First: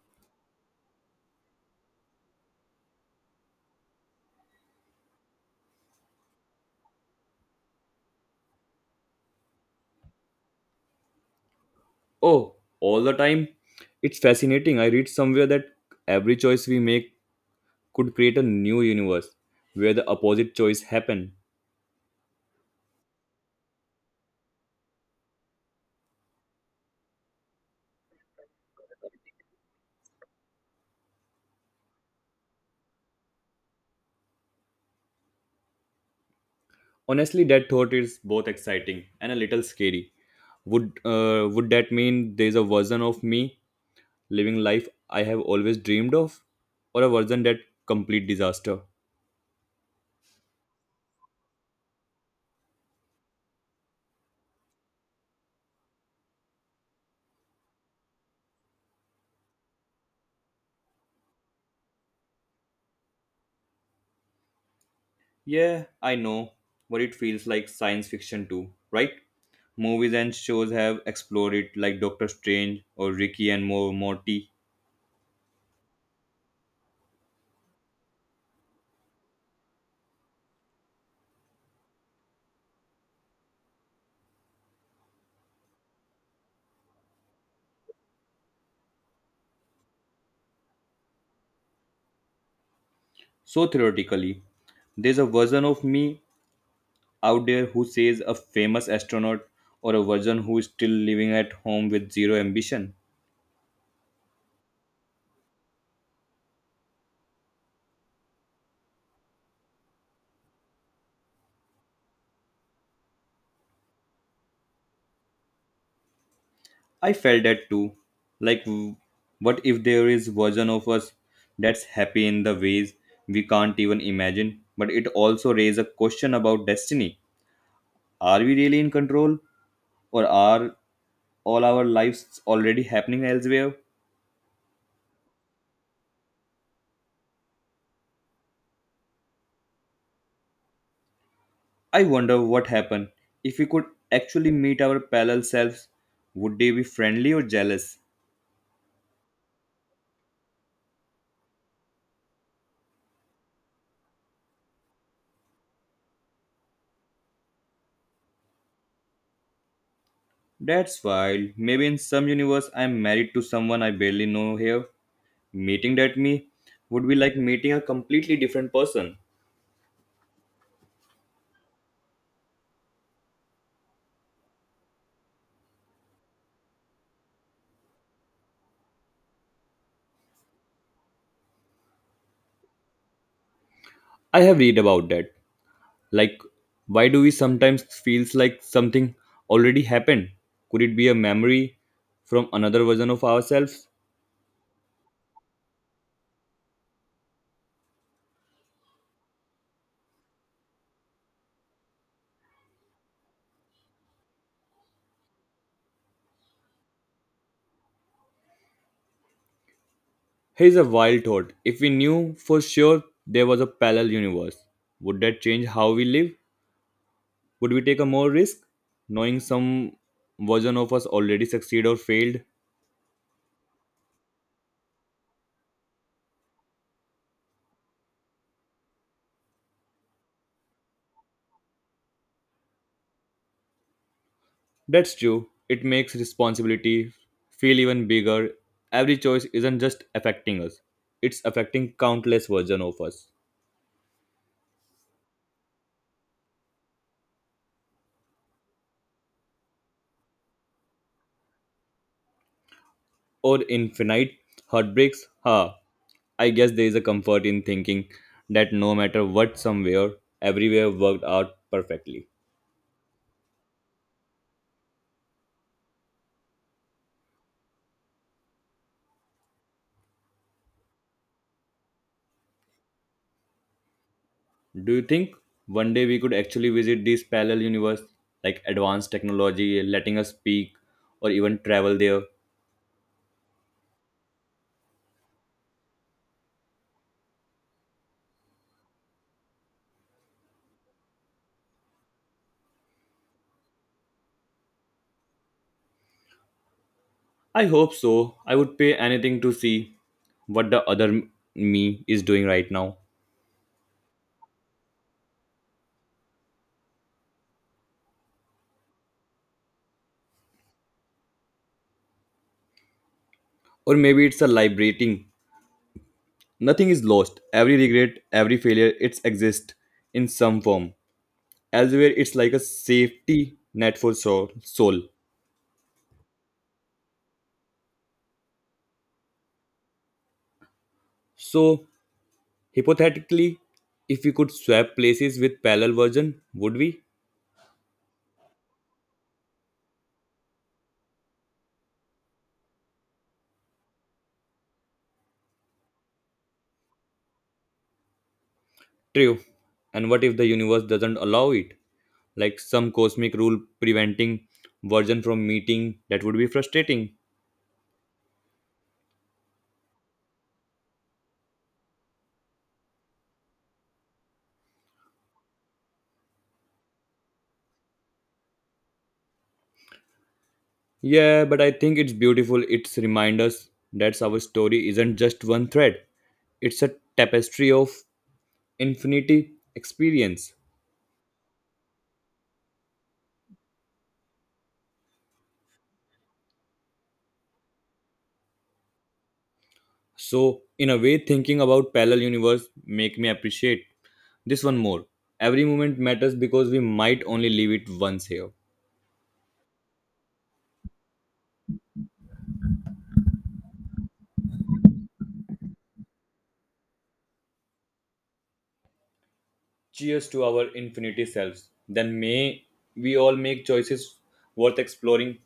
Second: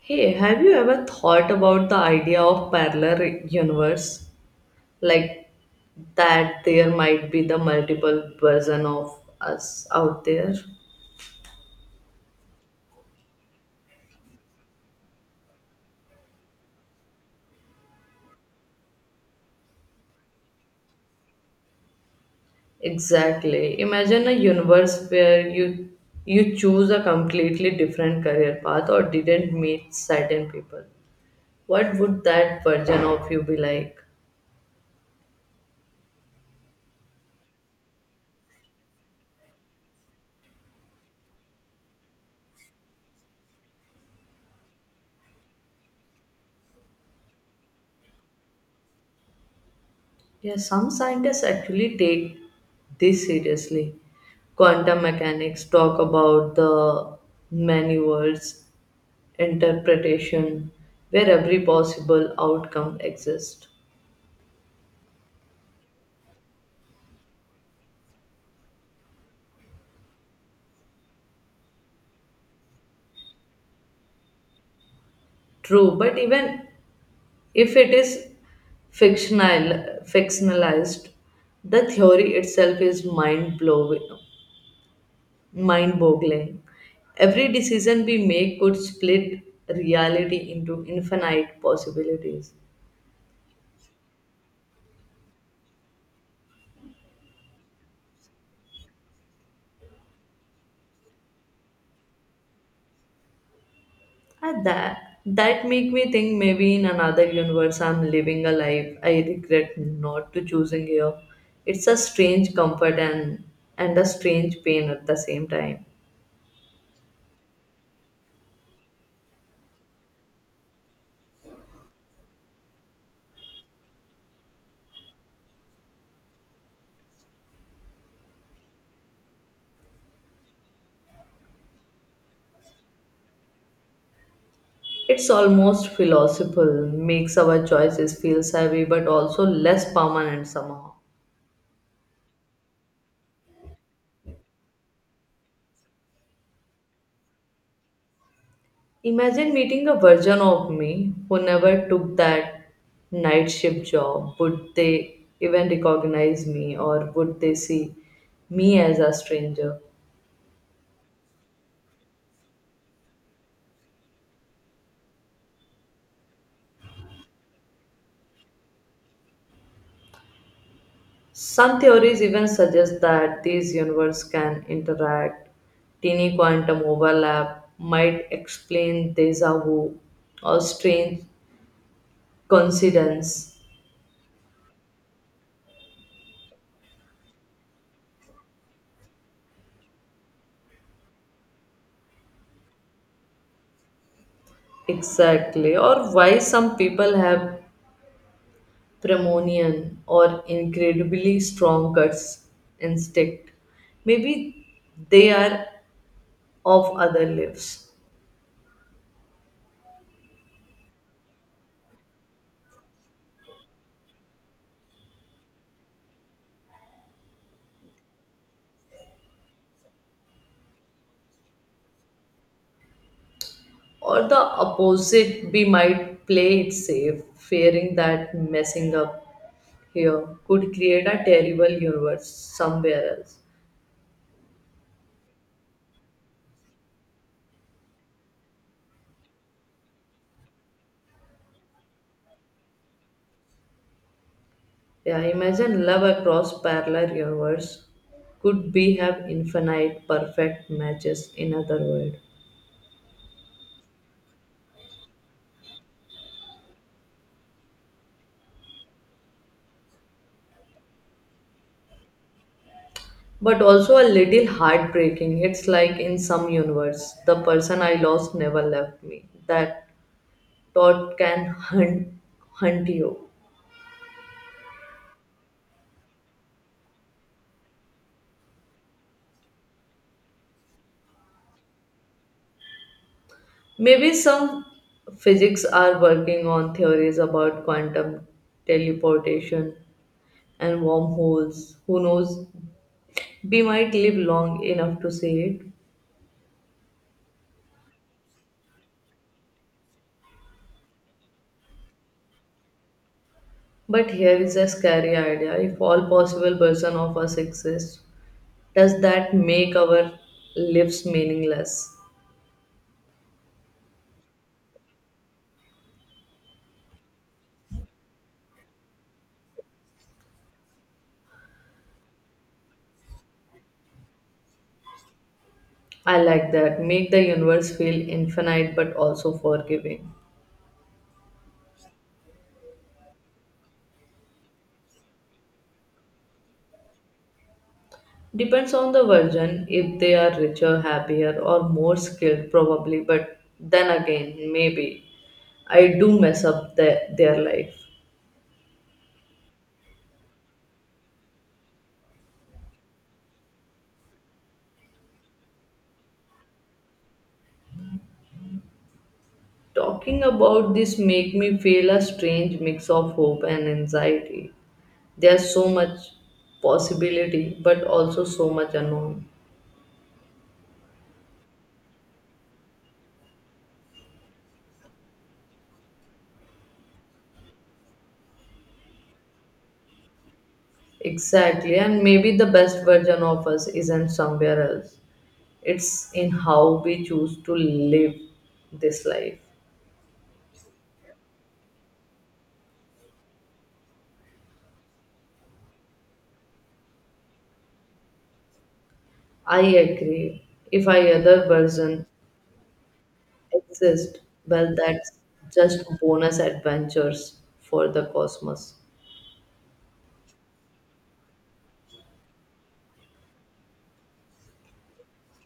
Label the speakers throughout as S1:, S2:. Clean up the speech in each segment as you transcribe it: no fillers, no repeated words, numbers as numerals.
S1: Hey, have you ever thought about the idea of parallel universe? Like that there might be the multiple version of us out there.
S2: Oh, all the time. It's fascinating. I read somewhere that every choice we make could create a new universe where the opposite choice happen.
S1: Exactly. Imagine a universe where you choose a completely different career path or didn't meet certain people. What would that version of you be like?
S2: Honestly, that thought is both exciting and a little scary. Would that mean there's a version of me living life I have always dreamed of, or a version that complete disaster?
S1: Yeah, some scientists actually take this seriously. Quantum mechanics talk about the many worlds interpretation where every possible outcome exists.
S2: Yeah, I know what it feels like science fiction too, right? Movies and shows have explored it, like Doctor Strange or Ricky and Morty.
S1: True, but even if it is fictionalized, the theory itself is mind boggling. Every decision we make could split reality into infinite possibilities.
S2: So theoretically, there's a version of me out there who says a famous astronaut or a version who is still living at home with zero ambition.
S1: At that that make me think maybe in another universe I'm living a life I regret not to choosing here. It's a strange comfort and a strange pain at the same time.
S2: I felt that too. Like what if there is version of us that's happy in the ways we can't even imagine, but it also raises a question about destiny. Are we really in control or are all our lives already happening elsewhere?
S1: It's almost philosophical, makes our choices feel heavy but also less permanent somehow.
S2: I wonder what happened. If we could actually meet our parallel selves, would they be friendly or jealous?
S1: Imagine meeting a version of me who never took that night shift job. Would they even recognize me or would they see me as a stranger?
S2: That's wild. Maybe in some universe I'm married to someone I barely know here. Meeting that me would be like meeting a completely different person.
S1: Some theories even suggest that these universes can interact. Teeny quantum overlap might explain deja vu or strange coincidence.
S2: I have read about that. Like why do we sometimes feels like something already happened? Could it be a memory from another version of ourselves?
S1: Exactly, or why some people have premonition or incredibly strong guts instinct. Maybe they are of other lives.
S2: Here's a wild thought. If we knew for sure there was a parallel universe, would that change how we live? Would we take a more risk? Knowing some version of us already succeed or failed?
S1: Or the opposite, we might play it safe, fearing that messing up here could create a terrible universe somewhere else.
S2: That's true. It makes responsibility feel even bigger. Every choice isn't just affecting us, it's affecting countless versions of us.
S1: Yeah, imagine love across parallel universe could be have infinite perfect matches in other world.
S2: Or infinite heartbreaks. Ha. I guess there is a comfort in thinking that no matter what, somewhere, everywhere worked out perfectly.
S1: But also a little heartbreaking. It's like in some universe, the person I lost never left me. That thought can hunt you.
S2: Do you think one day we could actually visit this parallel universe, like advanced technology letting us speak or even travel there?
S1: Maybe some physics are working on theories about quantum teleportation and wormholes. Who knows? We might live long enough to see it,
S2: I hope so. I would pay anything to see what the other me is doing right now.
S1: but here is a scary idea. If all possible versions of us exist, does that make our lives meaningless?
S2: Or maybe it's a liberating. Nothing is lost. Every regret, every failure, it's exists in some form. Elsewhere, it's like a safety net for soul.
S1: I like that. Make the universe feel infinite but also forgiving.
S2: So, hypothetically, if we could swap places with parallel version, would we?
S1: Depends on the version, if they are richer, happier, or more skilled, probably, but then again, maybe. I do mess up their life.
S2: True. And what if the universe doesn't allow it? Like some cosmic rule preventing version from meeting, that would be frustrating.
S1: Talking about this make me feel a strange mix of hope and anxiety. There's so much possibility but also so much unknown.
S2: Yeah, but I think it's beautiful. It's remind us that our story isn't just one thread. It's a tapestry of infinity experience.
S1: Exactly, and maybe the best version of us isn't somewhere else, it's in how we choose to live this life.
S2: So, in a way, thinking about parallel universe make me appreciate this one more. Every moment matters because we might only live it once here.
S1: I agree. If I other version exist, well that's just bonus adventures for the cosmos.
S2: Cheers to our infinity selves. Then may we all make choices worth exploring.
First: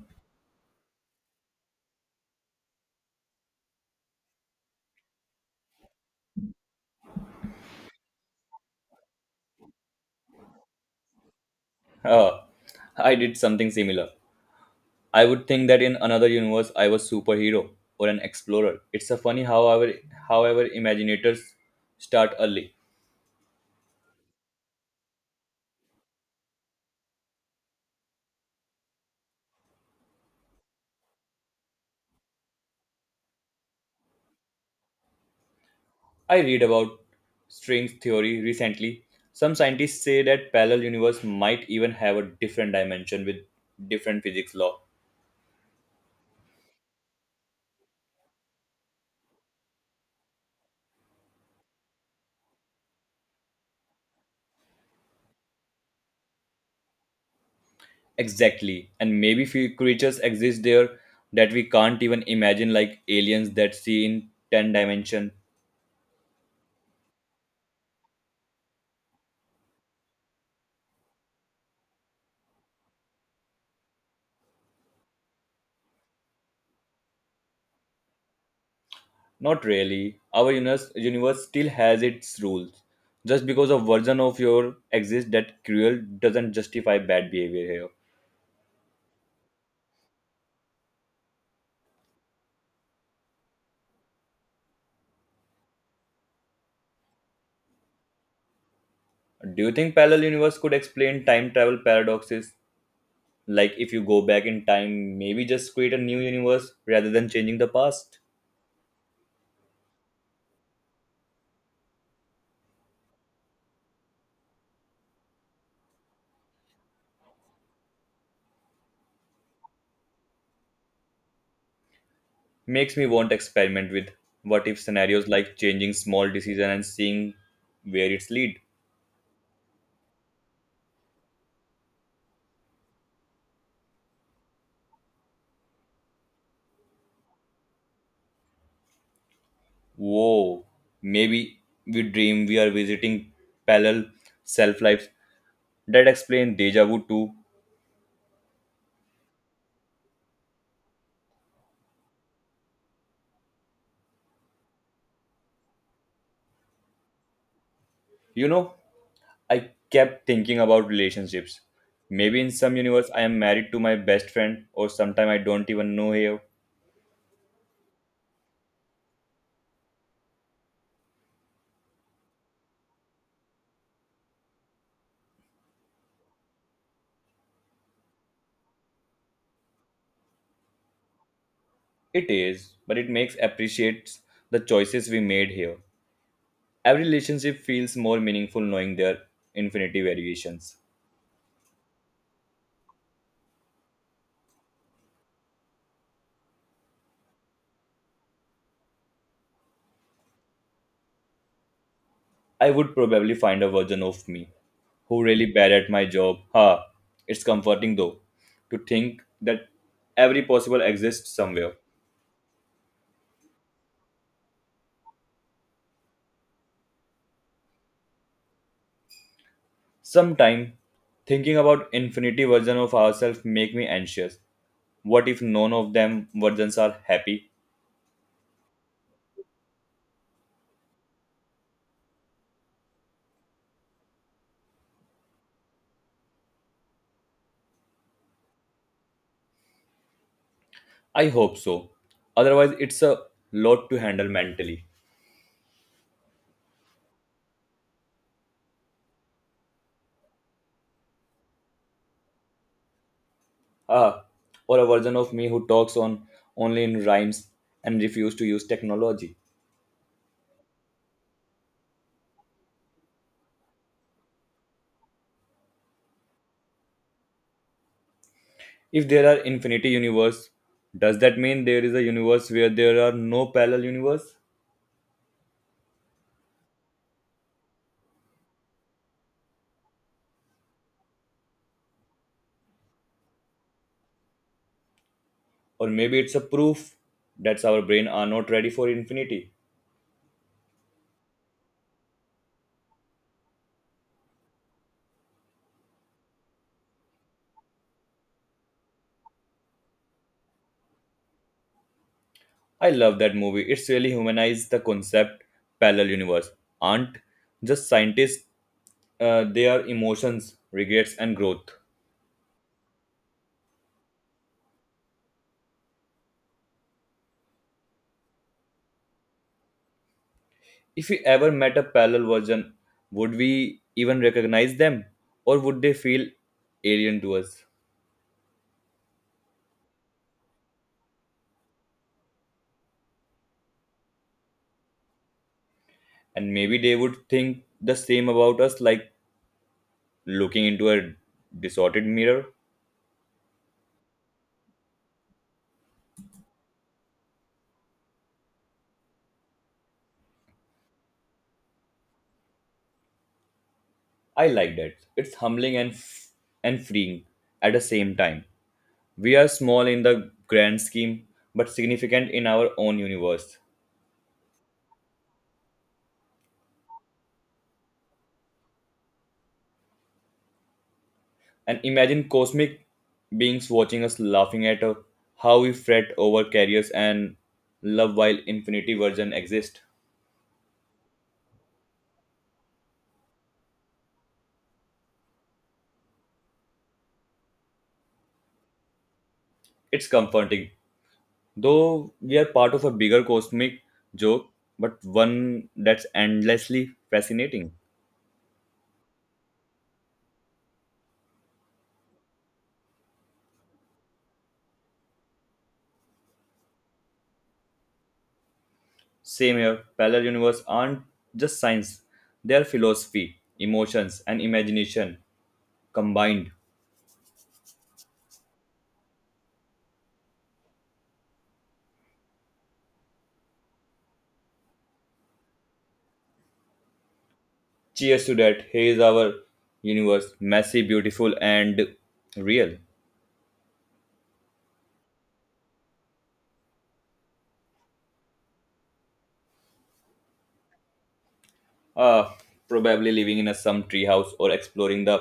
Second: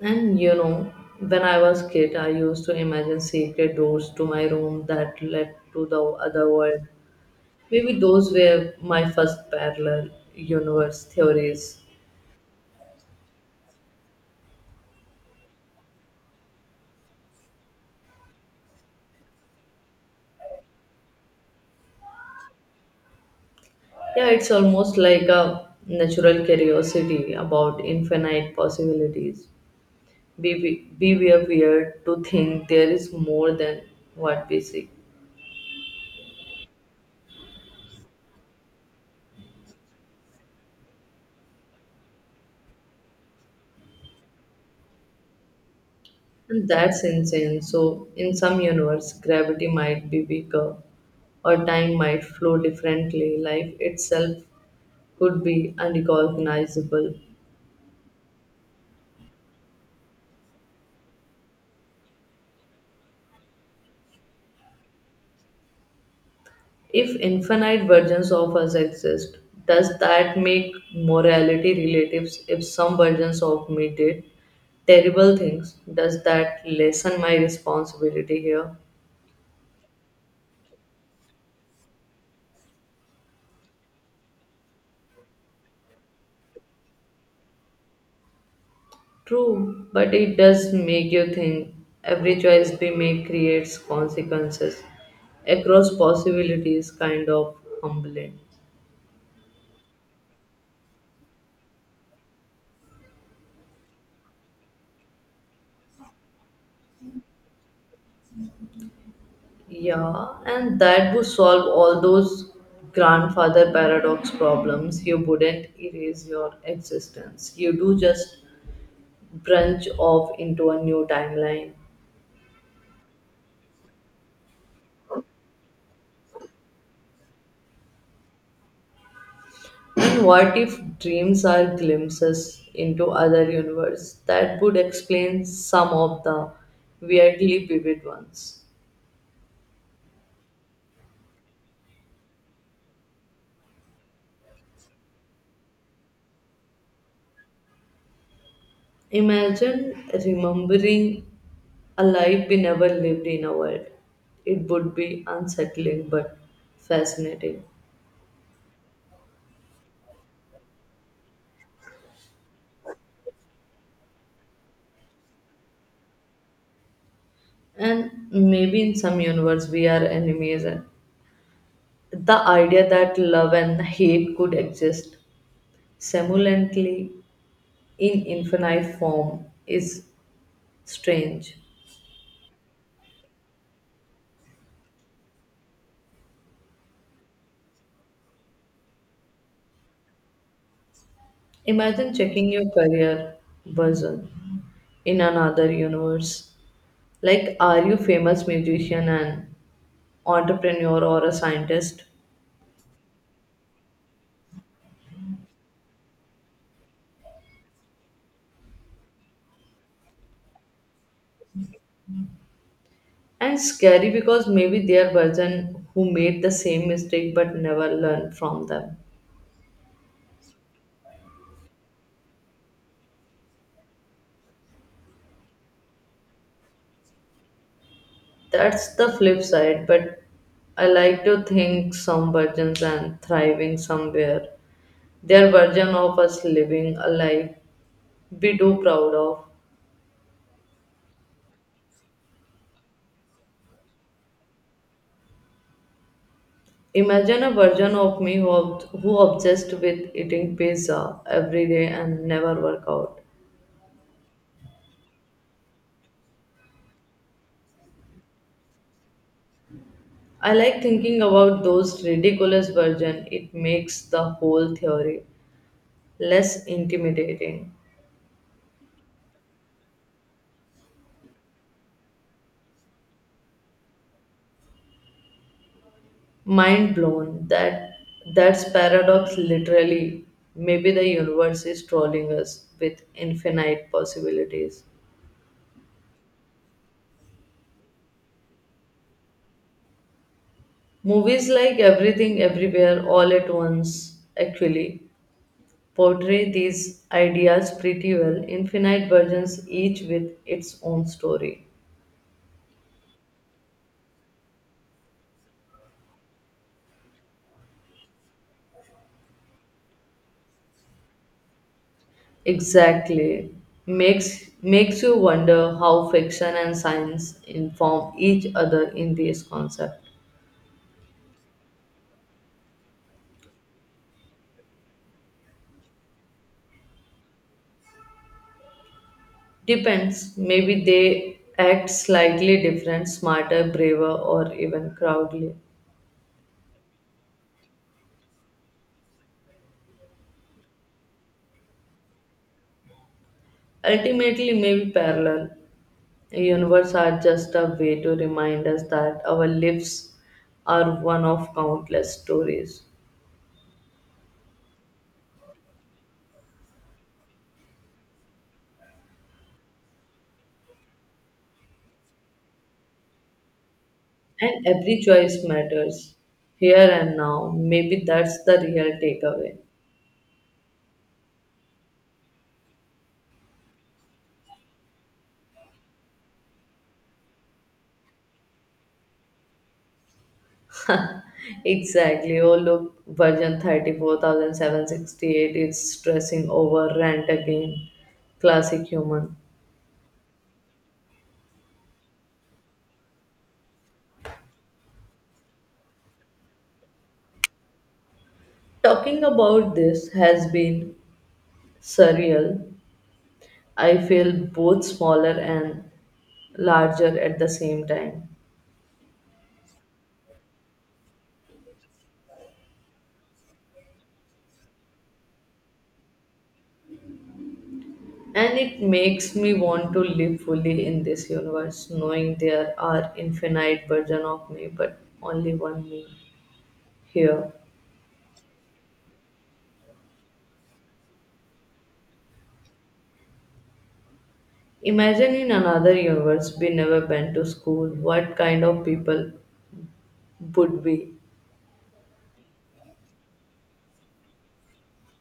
S1: and you know, when I was kid, I used to imagine secret doors to my room that led to the other world. Maybe those were my first parallel universe theories.
S2: Ah, I did something similar. I would think that in another universe I was superhero or an explorer. It's a funny how our however imaginators start early.
S1: Yeah, it's almost like a natural curiosity about infinite possibilities. Be We were weird to think there is more than what we see.
S2: I read about string theory recently. Some scientists say that parallel universe might even have a different dimension with different physics law.
S1: And that's insane. So, in some universe, gravity might be weaker or time might flow differently. Life itself could be unrecognizable.
S2: Exactly. And maybe few creatures exist there that we can't even imagine, like aliens that see in 10 dimension.
S1: If infinite versions of us exist, does that make morality relative? If some versions of me did terrible things, does that lessen my responsibility here?
S2: Not really. Our universe still has its rules. Just because a version of your exists that cruel doesn't justify bad behavior here.
S1: True, but it does make you think every choice we make creates consequences across possibilities, kind of humbling.
S2: Do you think parallel universe could explain time travel paradoxes? Like if you go back in time, maybe just create a new universe rather than changing the past?
S1: Yeah, and that would solve all those grandfather paradox problems. You wouldn't erase your existence. You do just branch off into a new timeline.
S2: Makes me want to experiment with what if scenarios like changing small decision and seeing where it's lead.
S1: And what if dreams are glimpses into other universe? That would explain some of the weirdly vivid ones.
S2: Whoa, maybe we dream we are visiting parallel self lives that explain deja vu too.
S1: Imagine remembering a life we never lived in a world. It would be unsettling but fascinating.
S2: You know, I kept thinking about relationships. Maybe in some universe I am married to my best friend or sometime I don't even know here.
S1: And maybe in some universe we are enemies. And the idea that love and hate could exist simultaneously in infinite form is strange.
S2: It is, but it makes appreciates the choices we made here. Every relationship feels more meaningful knowing their infinity variations.
S1: Imagine checking your career version in another universe. Like, are you famous musician and entrepreneur or a scientist?
S2: I would probably find a version of me who really bad at my job. Ha, it's comforting though to think that every possible exists somewhere.
S1: And scary because maybe their version who made the same mistake but never learned from them.
S2: Sometime thinking about infinity version of ourselves make me anxious. What if none of them versions are happy?
S1: That's the flip side, but I like to think some virgins and thriving somewhere. Their version of us living a life we do proud of.
S2: I hope so. Otherwise, it's a lot to handle mentally.
S1: Imagine a version of me who, who obsessed with eating pizza every day and never work out.
S2: Ah, or a version of me who talks on only in rhymes and refuse to use technology.
S1: I like thinking about those ridiculous version. It makes the whole theory less intimidating.
S2: If there are infinity universe, does that mean there is a universe where there are no parallel universe?
S1: Mind blown that that's paradox literally. Maybe the universe is trolling us with infinite possibilities.
S2: Or maybe it's a proof that our brain are not ready for infinity.
S1: Movies like Everything Everywhere All at Once actually portray these ideas pretty well, infinite versions each with its own story.
S2: I love that movie. It's really humanized the concept parallel universe. Aren't just scientists they are emotions, regrets, and growth.
S1: Exactly, makes you wonder how fiction and science inform each other in this concept.
S2: If we ever met a parallel version, would we even recognize them? Or would they feel alien to us?
S1: Depends. Maybe they act slightly different, smarter, braver, or even crowdly.
S2: And maybe they would think the same about us like looking into a distorted mirror.
S1: Ultimately, maybe parallel universe are just a way to remind us that our lives are one of countless stories,
S2: I like that. It's humbling and freeing at the same time. We are small in the grand scheme, but significant in our own universe.
S1: and every choice matters here and now. Maybe that's the real takeaway.
S2: And imagine cosmic beings watching us laughing at how we fret over careers and love while infinity version exist.
S1: Exactly. Oh, look, version 34,768 is stressing over rent again. Classic human.
S2: It's comforting, though we are part of a bigger cosmic joke, but one that's endlessly fascinating.
S1: Talking about this has been surreal. I feel both smaller and larger at the same time.
S2: Same here, parallel universe aren't just science, they are philosophy, emotions, and imagination combined.
S1: And it makes me want to live fully in this universe, knowing there are infinite version of me, but only one me here.
S2: Cheers to that. Here is our universe, messy, beautiful, and real.
S1: Imagine in another universe we never went to school, what kind of people would we?
S2: Ah, probably living in a some treehouse or exploring the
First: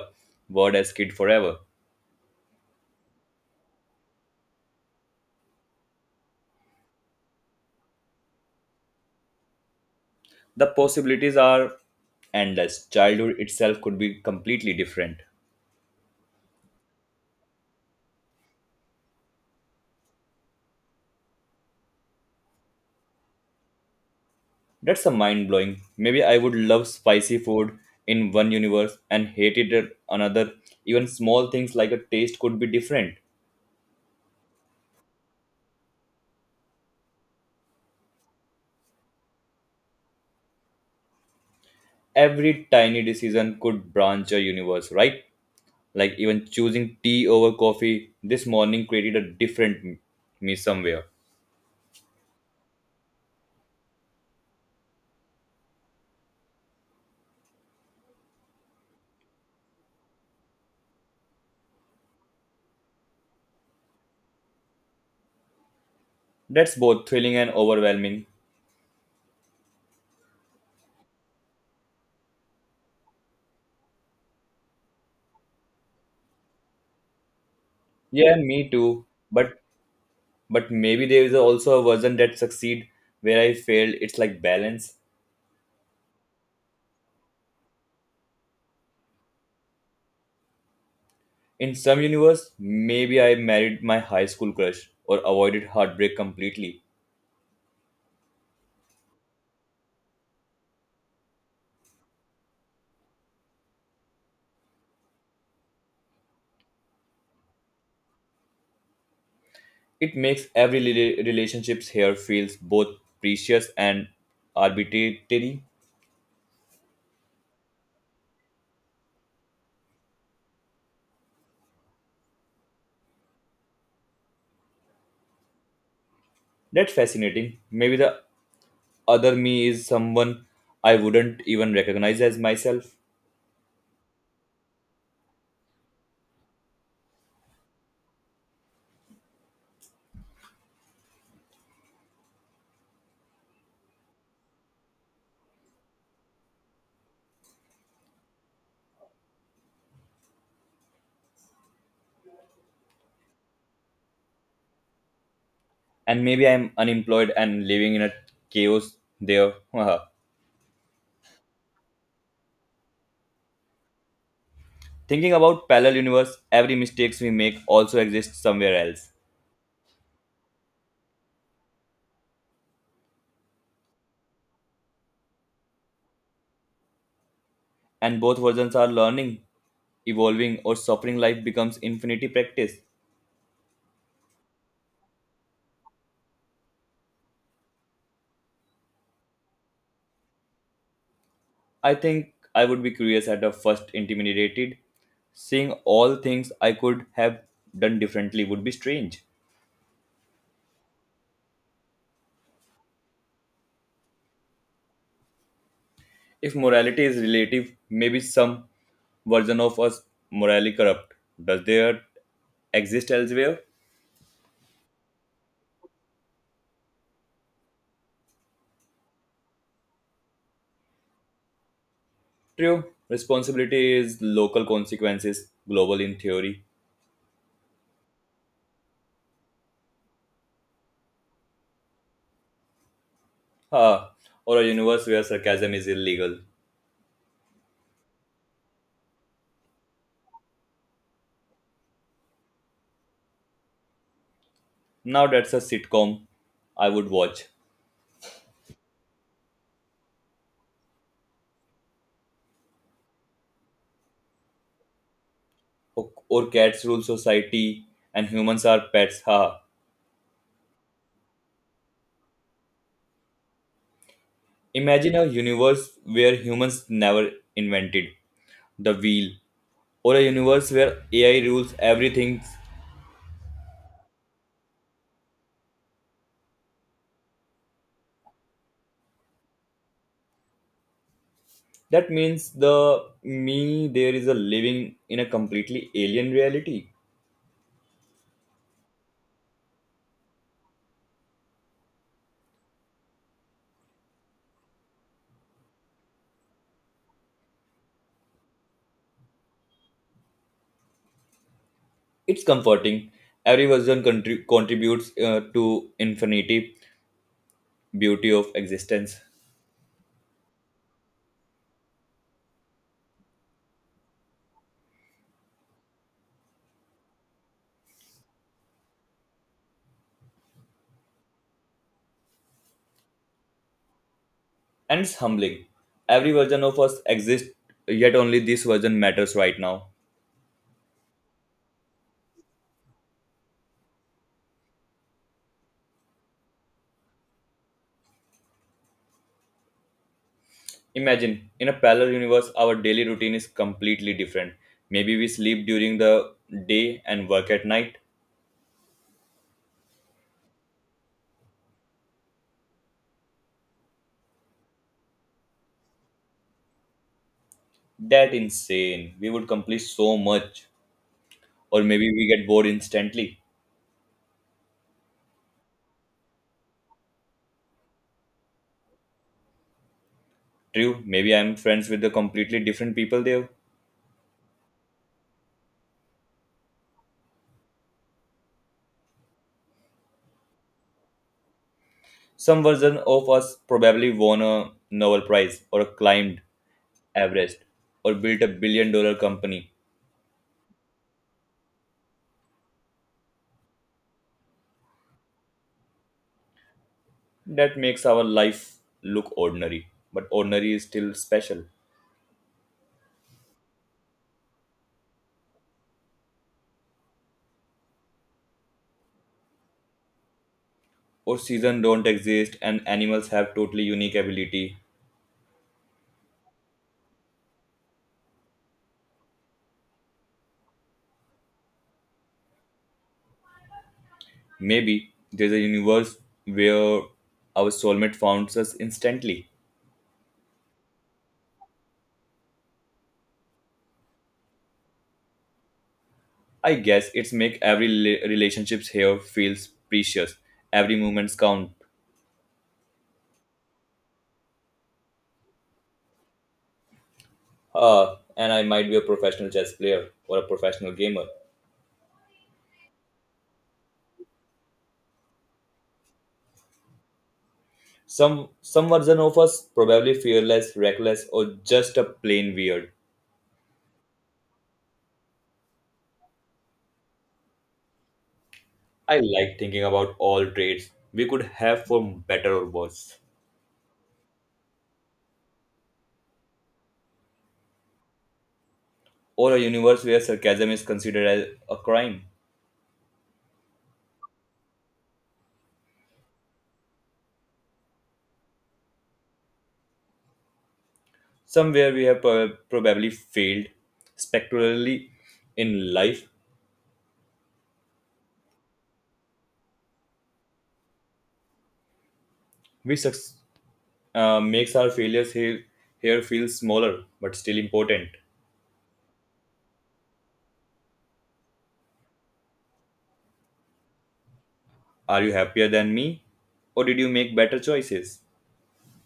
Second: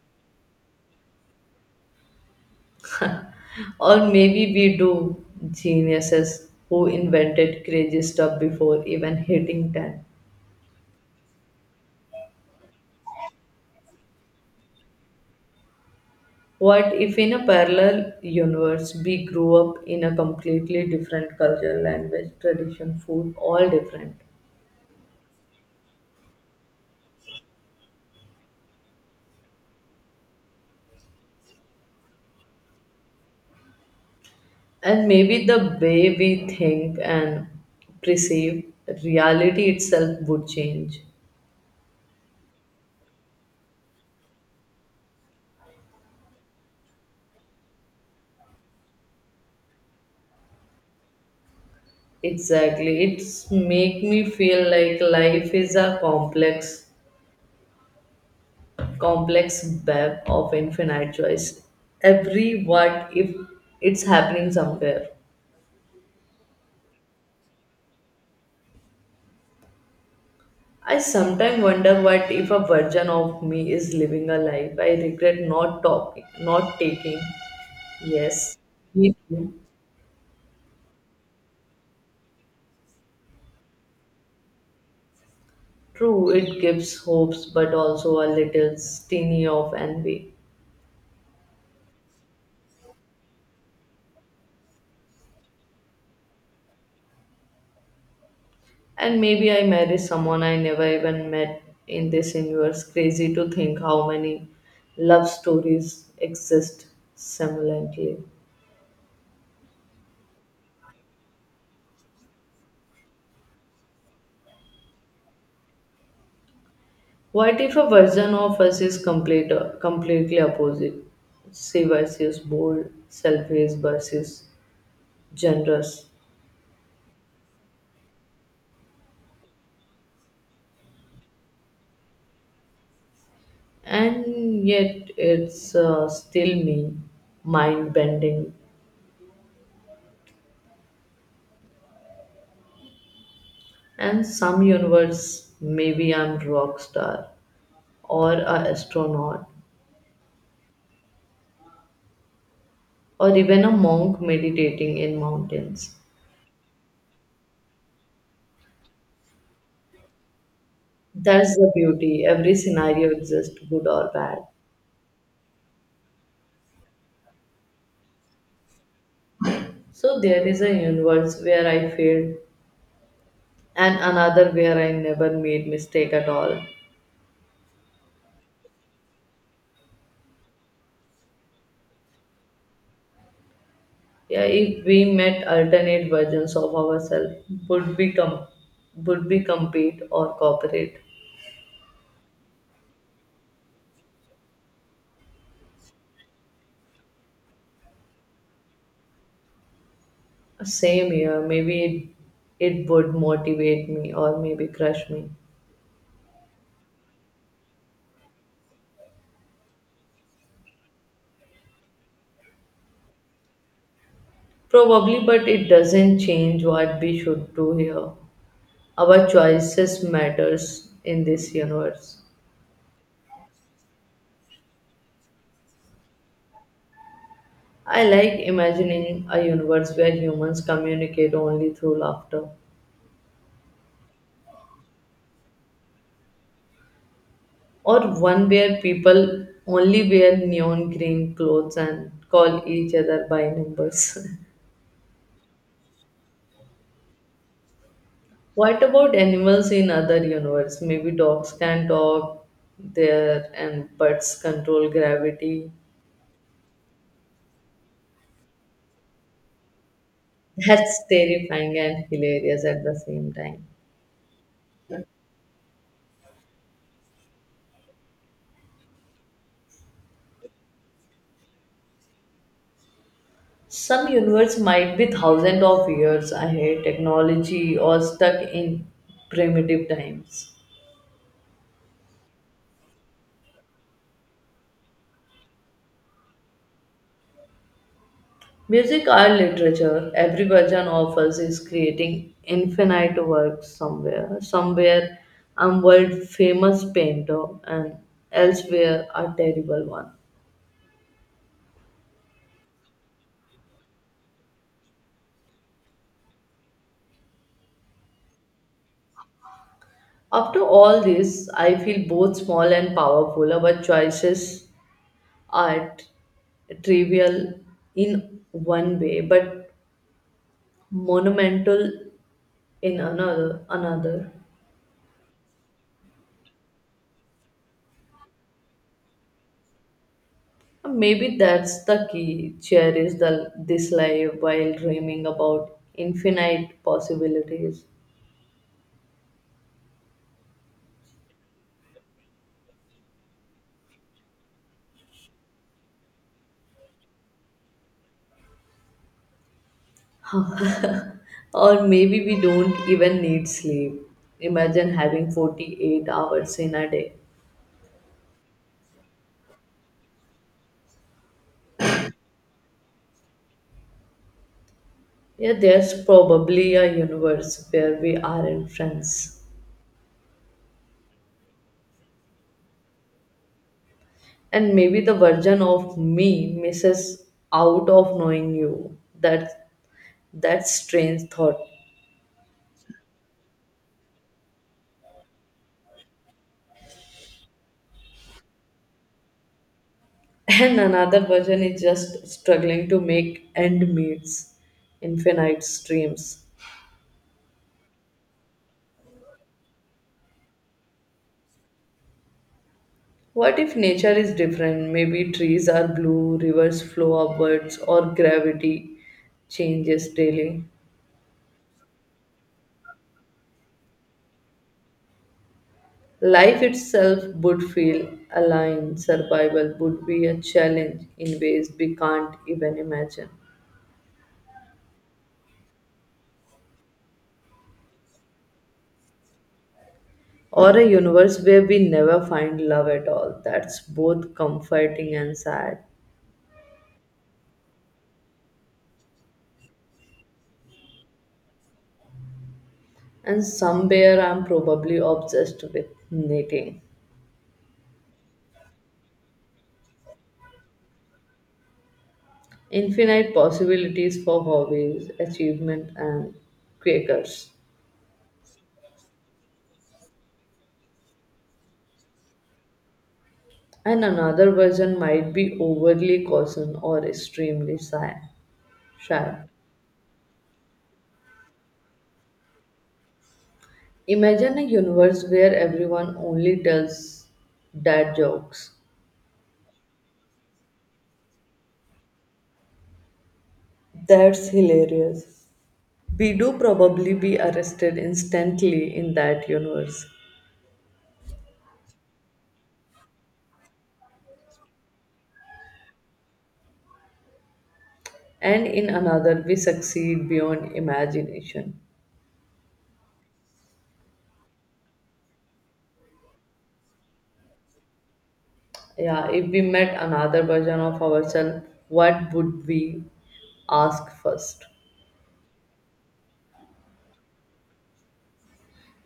S2: world as kid forever.
S1: Or maybe we do geniuses who invented crazy stuff before even hitting 10.
S2: The possibilities are endless. Childhood itself could be completely different.
S1: What if in a parallel universe we grew up in a completely different culture, language, tradition, food, all different?
S2: That's a mind blowing. Maybe I would love spicy food in one universe and hate it at another. Even small things like a taste could be different.
S1: And maybe the way we think and perceive reality itself would change.
S2: Every tiny decision could branch a universe, right? Like even choosing tea over coffee this morning created a different me somewhere.
S1: Exactly. It's make me feel like life is a complex web of infinite choice. Every what if it's happening somewhere.
S2: That's both thrilling and overwhelming.
S1: I sometimes wonder what if a version of me is living a life I regret not taking.
S2: Yeah,
S1: Yes,
S2: me too.
S1: me too.
S2: But but maybe there is also a version that succeed where I failed. It's like balance.
S1: True, it gives hopes, but also a little stingy of envy.
S2: In some universe, maybe I married my high school crush or avoided heartbreak completely.
S1: And maybe I marry someone I never even met in this universe. Crazy to think how many love stories exist simultaneously.
S2: It makes every relationships here feels both precious and arbitrary.
S1: What if a version of us is completely opposite? Say versus bold, selfish versus generous,
S2: That's fascinating. Maybe the other me is someone I wouldn't even recognize as myself.
S1: and yet it's still me, mind bending. And some universe, maybe I'm rock star, or a astronaut, or even a monk meditating in mountains.
S2: And maybe I'm unemployed and living in a chaos there.
S1: That's the beauty. Every scenario exists, good or bad.
S2: Thinking about parallel universe, every mistakes we make also exists somewhere else.
S1: So there is a universe where I failed and another where I never made mistake at all.
S2: And both versions are learning, evolving, or suffering. Life becomes infinity practice.
S1: Yeah, if we met alternate versions of ourselves, would we com- would be compete or cooperate?
S2: I think I would be curious at the first, intimidated. Seeing all things I could have done differently would be strange.
S1: Same here, maybe it would motivate me or maybe crush me.
S2: If morality is relative, maybe some version of us morally corrupt. Does there exist elsewhere?
S1: Probably, but it doesn't change what we should do here. Our choices matters in this universe.
S2: True, responsibility is local consequences, global in theory.
S1: I like imagining a universe where humans communicate only through laughter.
S2: Ah, or a universe where sarcasm is illegal.
S1: Or one where people only wear neon green clothes and call each other by numbers.
S2: Now that's a sitcom I would watch.
S1: What about animals in other universe? Maybe dogs can talk there and birds control gravity.
S2: Or cats rule society and humans are pets. Ha.
S1: That's terrifying and hilarious at the same time.
S2: Imagine a universe where humans never invented the wheel, or a universe where AI rules everything.
S1: Some universe might be thousands of years ahead technology or stuck in primitive times.
S2: That means the me there is a living in a completely alien reality.
S1: Music, art, literature, every version of us is creating infinite works somewhere. Somewhere, I'm world famous painter, and elsewhere, a terrible one.
S2: It's comforting. Every version contributes to infinity beauty of existence.
S1: After all this, I feel both small and powerful. Our choices are trivial in one way, but monumental in another.
S2: And it's humbling. Every version of us exists, yet only this version matters right now.
S1: Maybe that's the key. Cherish this life while dreaming about infinite possibilities.
S2: Imagine, in a parallel universe, our daily routine is completely different. Maybe we sleep during the day and work at night.
S1: Or maybe we don't even need sleep. Imagine having 48 hours in a day.
S2: That insane. We would complete so much. Or maybe we get bored instantly.
S1: Yeah, there's probably a universe where we aren't friends.
S2: True, maybe I'm friends with the completely different people there.
S1: And maybe the version of me misses out of knowing you. That's strange thought.
S2: Some version of us probably won a Nobel Prize or climbed Everest or built a billion dollar company
S1: And another version is just struggling to make end meets, infinite streams.
S2: that makes our life look ordinary but ordinary is still special
S1: What if nature is different? Maybe trees are blue, rivers flow upwards, or gravity changes daily.
S2: or season don't exist and animals have totally unique ability
S1: Life itself would feel aligned, survival would be a challenge in ways we can't even imagine.
S2: maybe there's a universe where our soulmate finds us instantly
S1: Or a universe where we never find love at all. That's both comforting and sad.
S2: I guess it's make every relationships here feels precious every moments count
S1: And somewhere I'm probably obsessed with knitting.
S2: and I might be a professional chess player or a professional gamer
S1: Infinite possibilities for hobbies, achievement, and quakers.
S2: some version of us probably fearless reckless or just a plain weird
S1: And another version might be overly caution or extremely shy.
S2: I
S1: shy.
S2: like thinking about all traits we could have for better or worse.
S1: Imagine a universe where everyone only tells dad jokes.
S2: Or a universe where sarcasm is considered as a crime.
S1: That's hilarious. We do probably be arrested instantly in that universe,
S2: Somewhere we have probably failed spectacularly in life,
S1: and in another, we succeed beyond imagination.
S2: which makes our failures here feel smaller but still important.
S1: Yeah, if we met another version of ourselves, what would we ask first?
S2: Are you happier than me? Or did you make better choices?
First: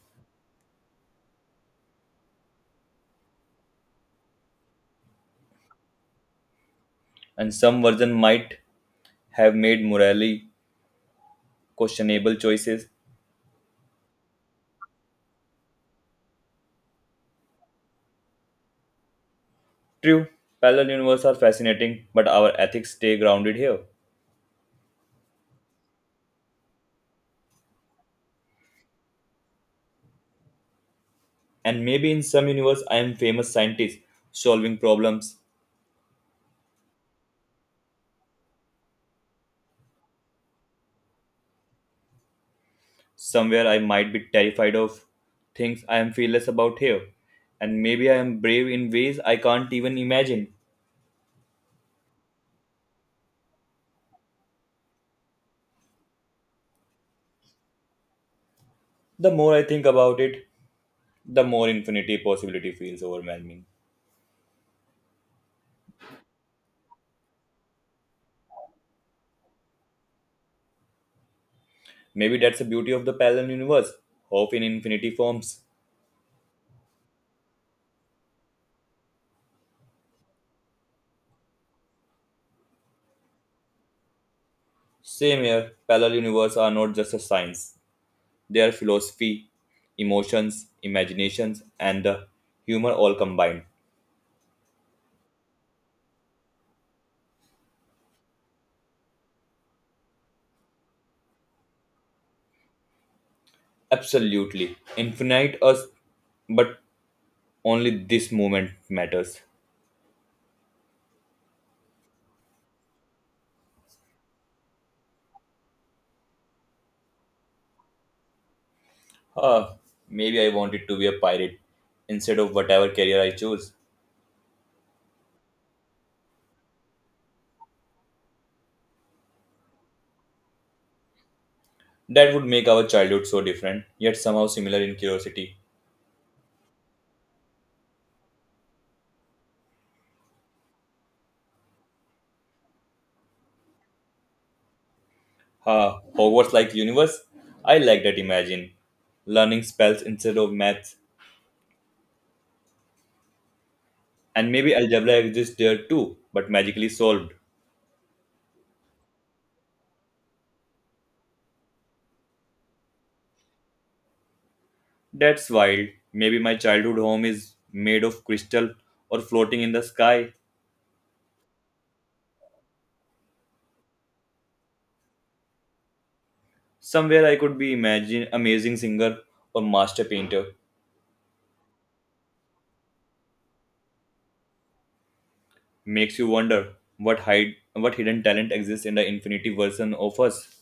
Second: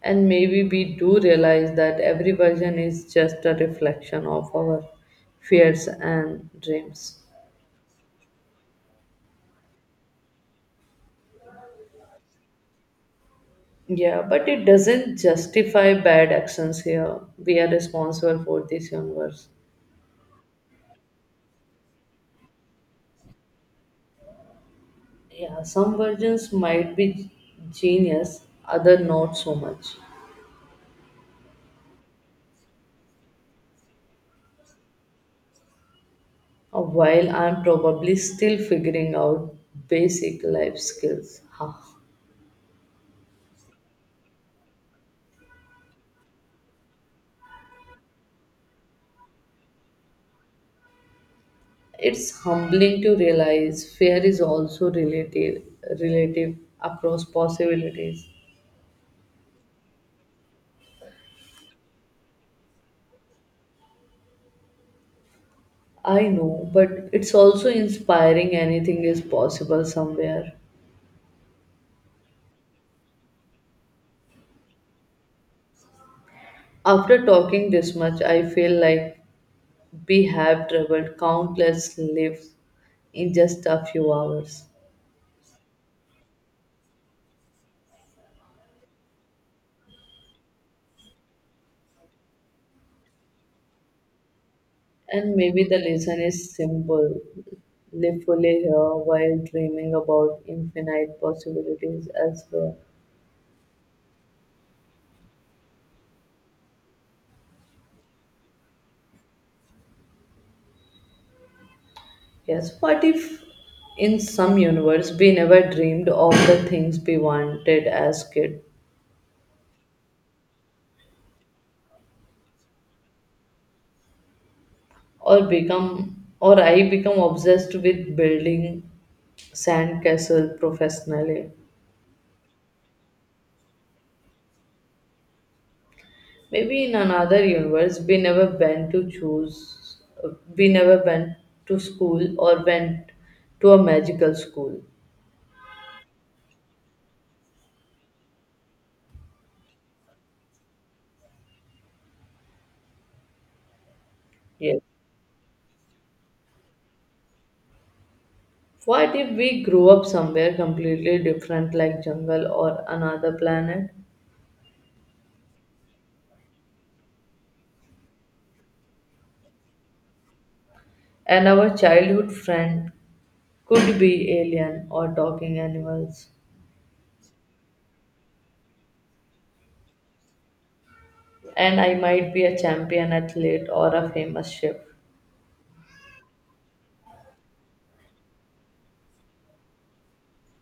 S1: And maybe we do realize that every version is just a reflection of our fears and dreams.
S2: And some version might have made morally questionable choices.
S1: Yeah, but it doesn't justify bad actions here. We are responsible for this universe.
S2: True, parallel universes are fascinating, but our ethics stay grounded here.
S1: Yeah, some versions might be genius, other not so much.
S2: And maybe in some universe I am famous scientist solving problems.
S1: While I'm probably still figuring out basic life skills. Ha.
S2: Somewhere I might be terrified of things I am fearless about here. And maybe I am brave in ways I can't even imagine.
S1: It's humbling to realize fear is also relative across possibilities.
S2: The more I think about it, the more infinity possibility feels overwhelming.
S1: I know, but it's also inspiring anything is possible somewhere.
S2: Maybe that's the beauty of the parallel universe. Hope in infinity forms.
S1: After talking this much, I feel like we have traveled countless lives in just a few hours.
S2: Same here, parallel universe are not just a science. Their philosophy, emotions, imaginations, and the humor all combined.
S1: And maybe the lesson is simple. Live fully here while dreaming about infinite possibilities elsewhere.
S2: Absolutely. Infinite us, but only this moment matters.
S1: Yes, what if in some universe we never dreamed of the things we wanted as kid
S2: Ah, maybe I wanted to be a pirate instead of whatever career I choose.
S1: or become or I become obsessed with building sandcastle professionally.
S2: That would make our childhood so different, yet somehow similar in curiosity.
S1: Maybe in another universe we never went to school or went to a magical school.
S2: Ha, Hogwarts like universe? I like that imagine. Learning spells instead of maths. And maybe
S1: Yes.
S2: algebra exists there too, but magically solved.
S1: What if we grew up somewhere completely different like jungle or another planet?
S2: That's wild. Maybe my childhood home is made of crystal or floating in the sky.
S1: And our childhood friend could be alien or talking animals.
S2: Somewhere I could be imagine amazing singer or master painter.
S1: And I might be a champion athlete or a famous chef.
S2: Makes you wonder what hide what hidden talent exists in the infinity version of us.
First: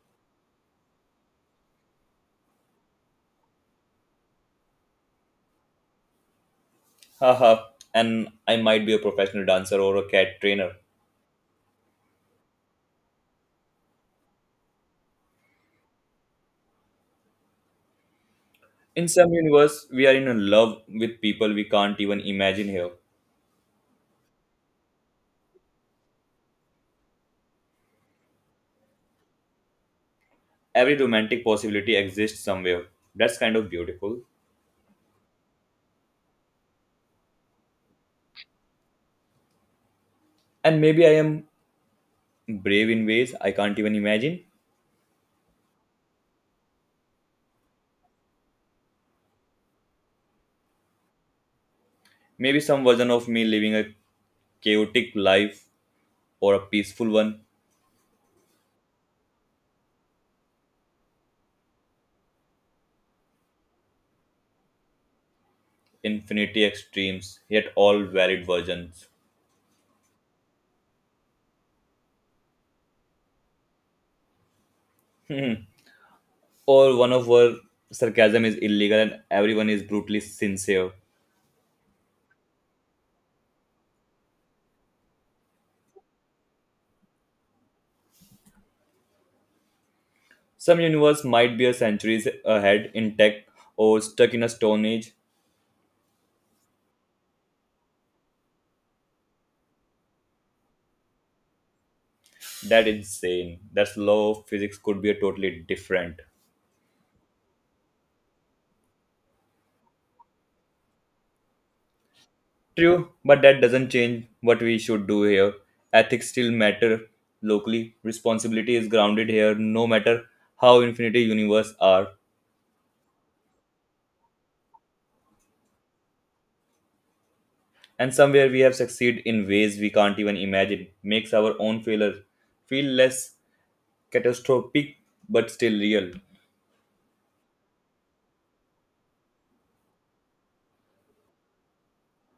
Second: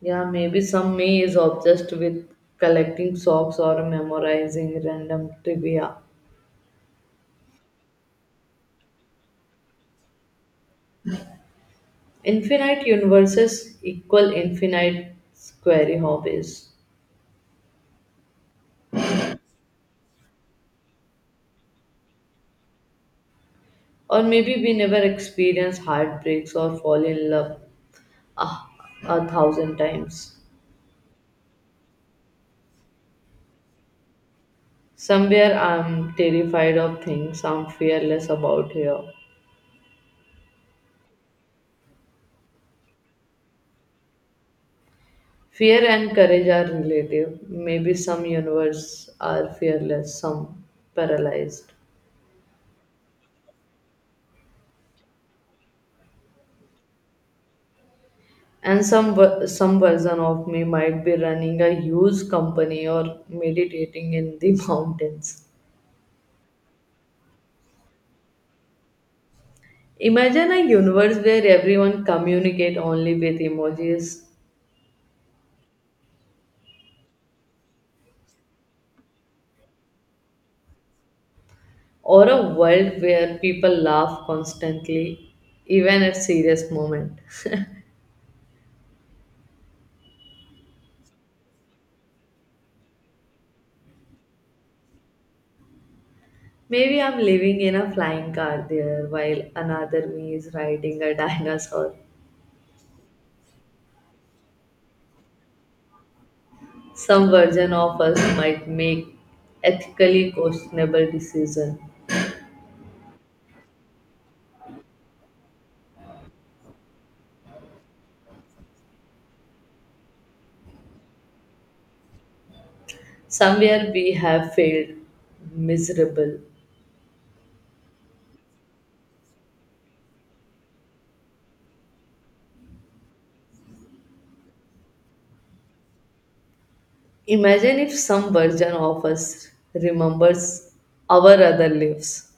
S1: Yeah, maybe some me is obsessed with collecting socks or memorizing random trivia.
S2: Haha. And I might be a professional dancer or a cat trainer.
S1: Infinite universes equal infinite query hobbies.
S2: In some universe, we are in love with people we can't even imagine here.
S1: Or maybe we never experience heartbreaks or fall in love a, 1,000 times.
S2: Every romantic possibility exists somewhere. That's kind of beautiful.
S1: Somewhere I'm terrified of things I'm fearless about here.
S2: And maybe I am brave in ways I can't even imagine.
S1: Fear and courage are relative. Maybe some universe are fearless, some paralyzed.
S2: Maybe some version of me living a chaotic life or a peaceful one,
S1: And some version of me might be running a huge company or meditating in the mountains.
S2: infinity extremes, yet all valid versions.
S1: Imagine a universe where everyone communicate only with emojis
S2: Or one of where sarcasm is illegal and everyone is brutally sincere.
S1: or a world where people laugh constantly even at serious moment.
S2: Some universe might be a centuries ahead intact or stuck in a stone age.
S1: Maybe I'm living in a flying car there while another me is riding a dinosaur.
S2: That is insane. That's law of physics could be a totally different.
S1: Some version of us might make ethically questionable decisions.
S2: True, but that doesn't change what we should do here. Ethics still matter locally. Responsibility is grounded here no matter how infinity universe are.
S1: Somewhere we have failed miserable.
S2: And somewhere we have succeeded in ways we can't even imagine. Makes our own failure feel less catastrophic but still real.
S1: Imagine if some version of us remembers our other lives.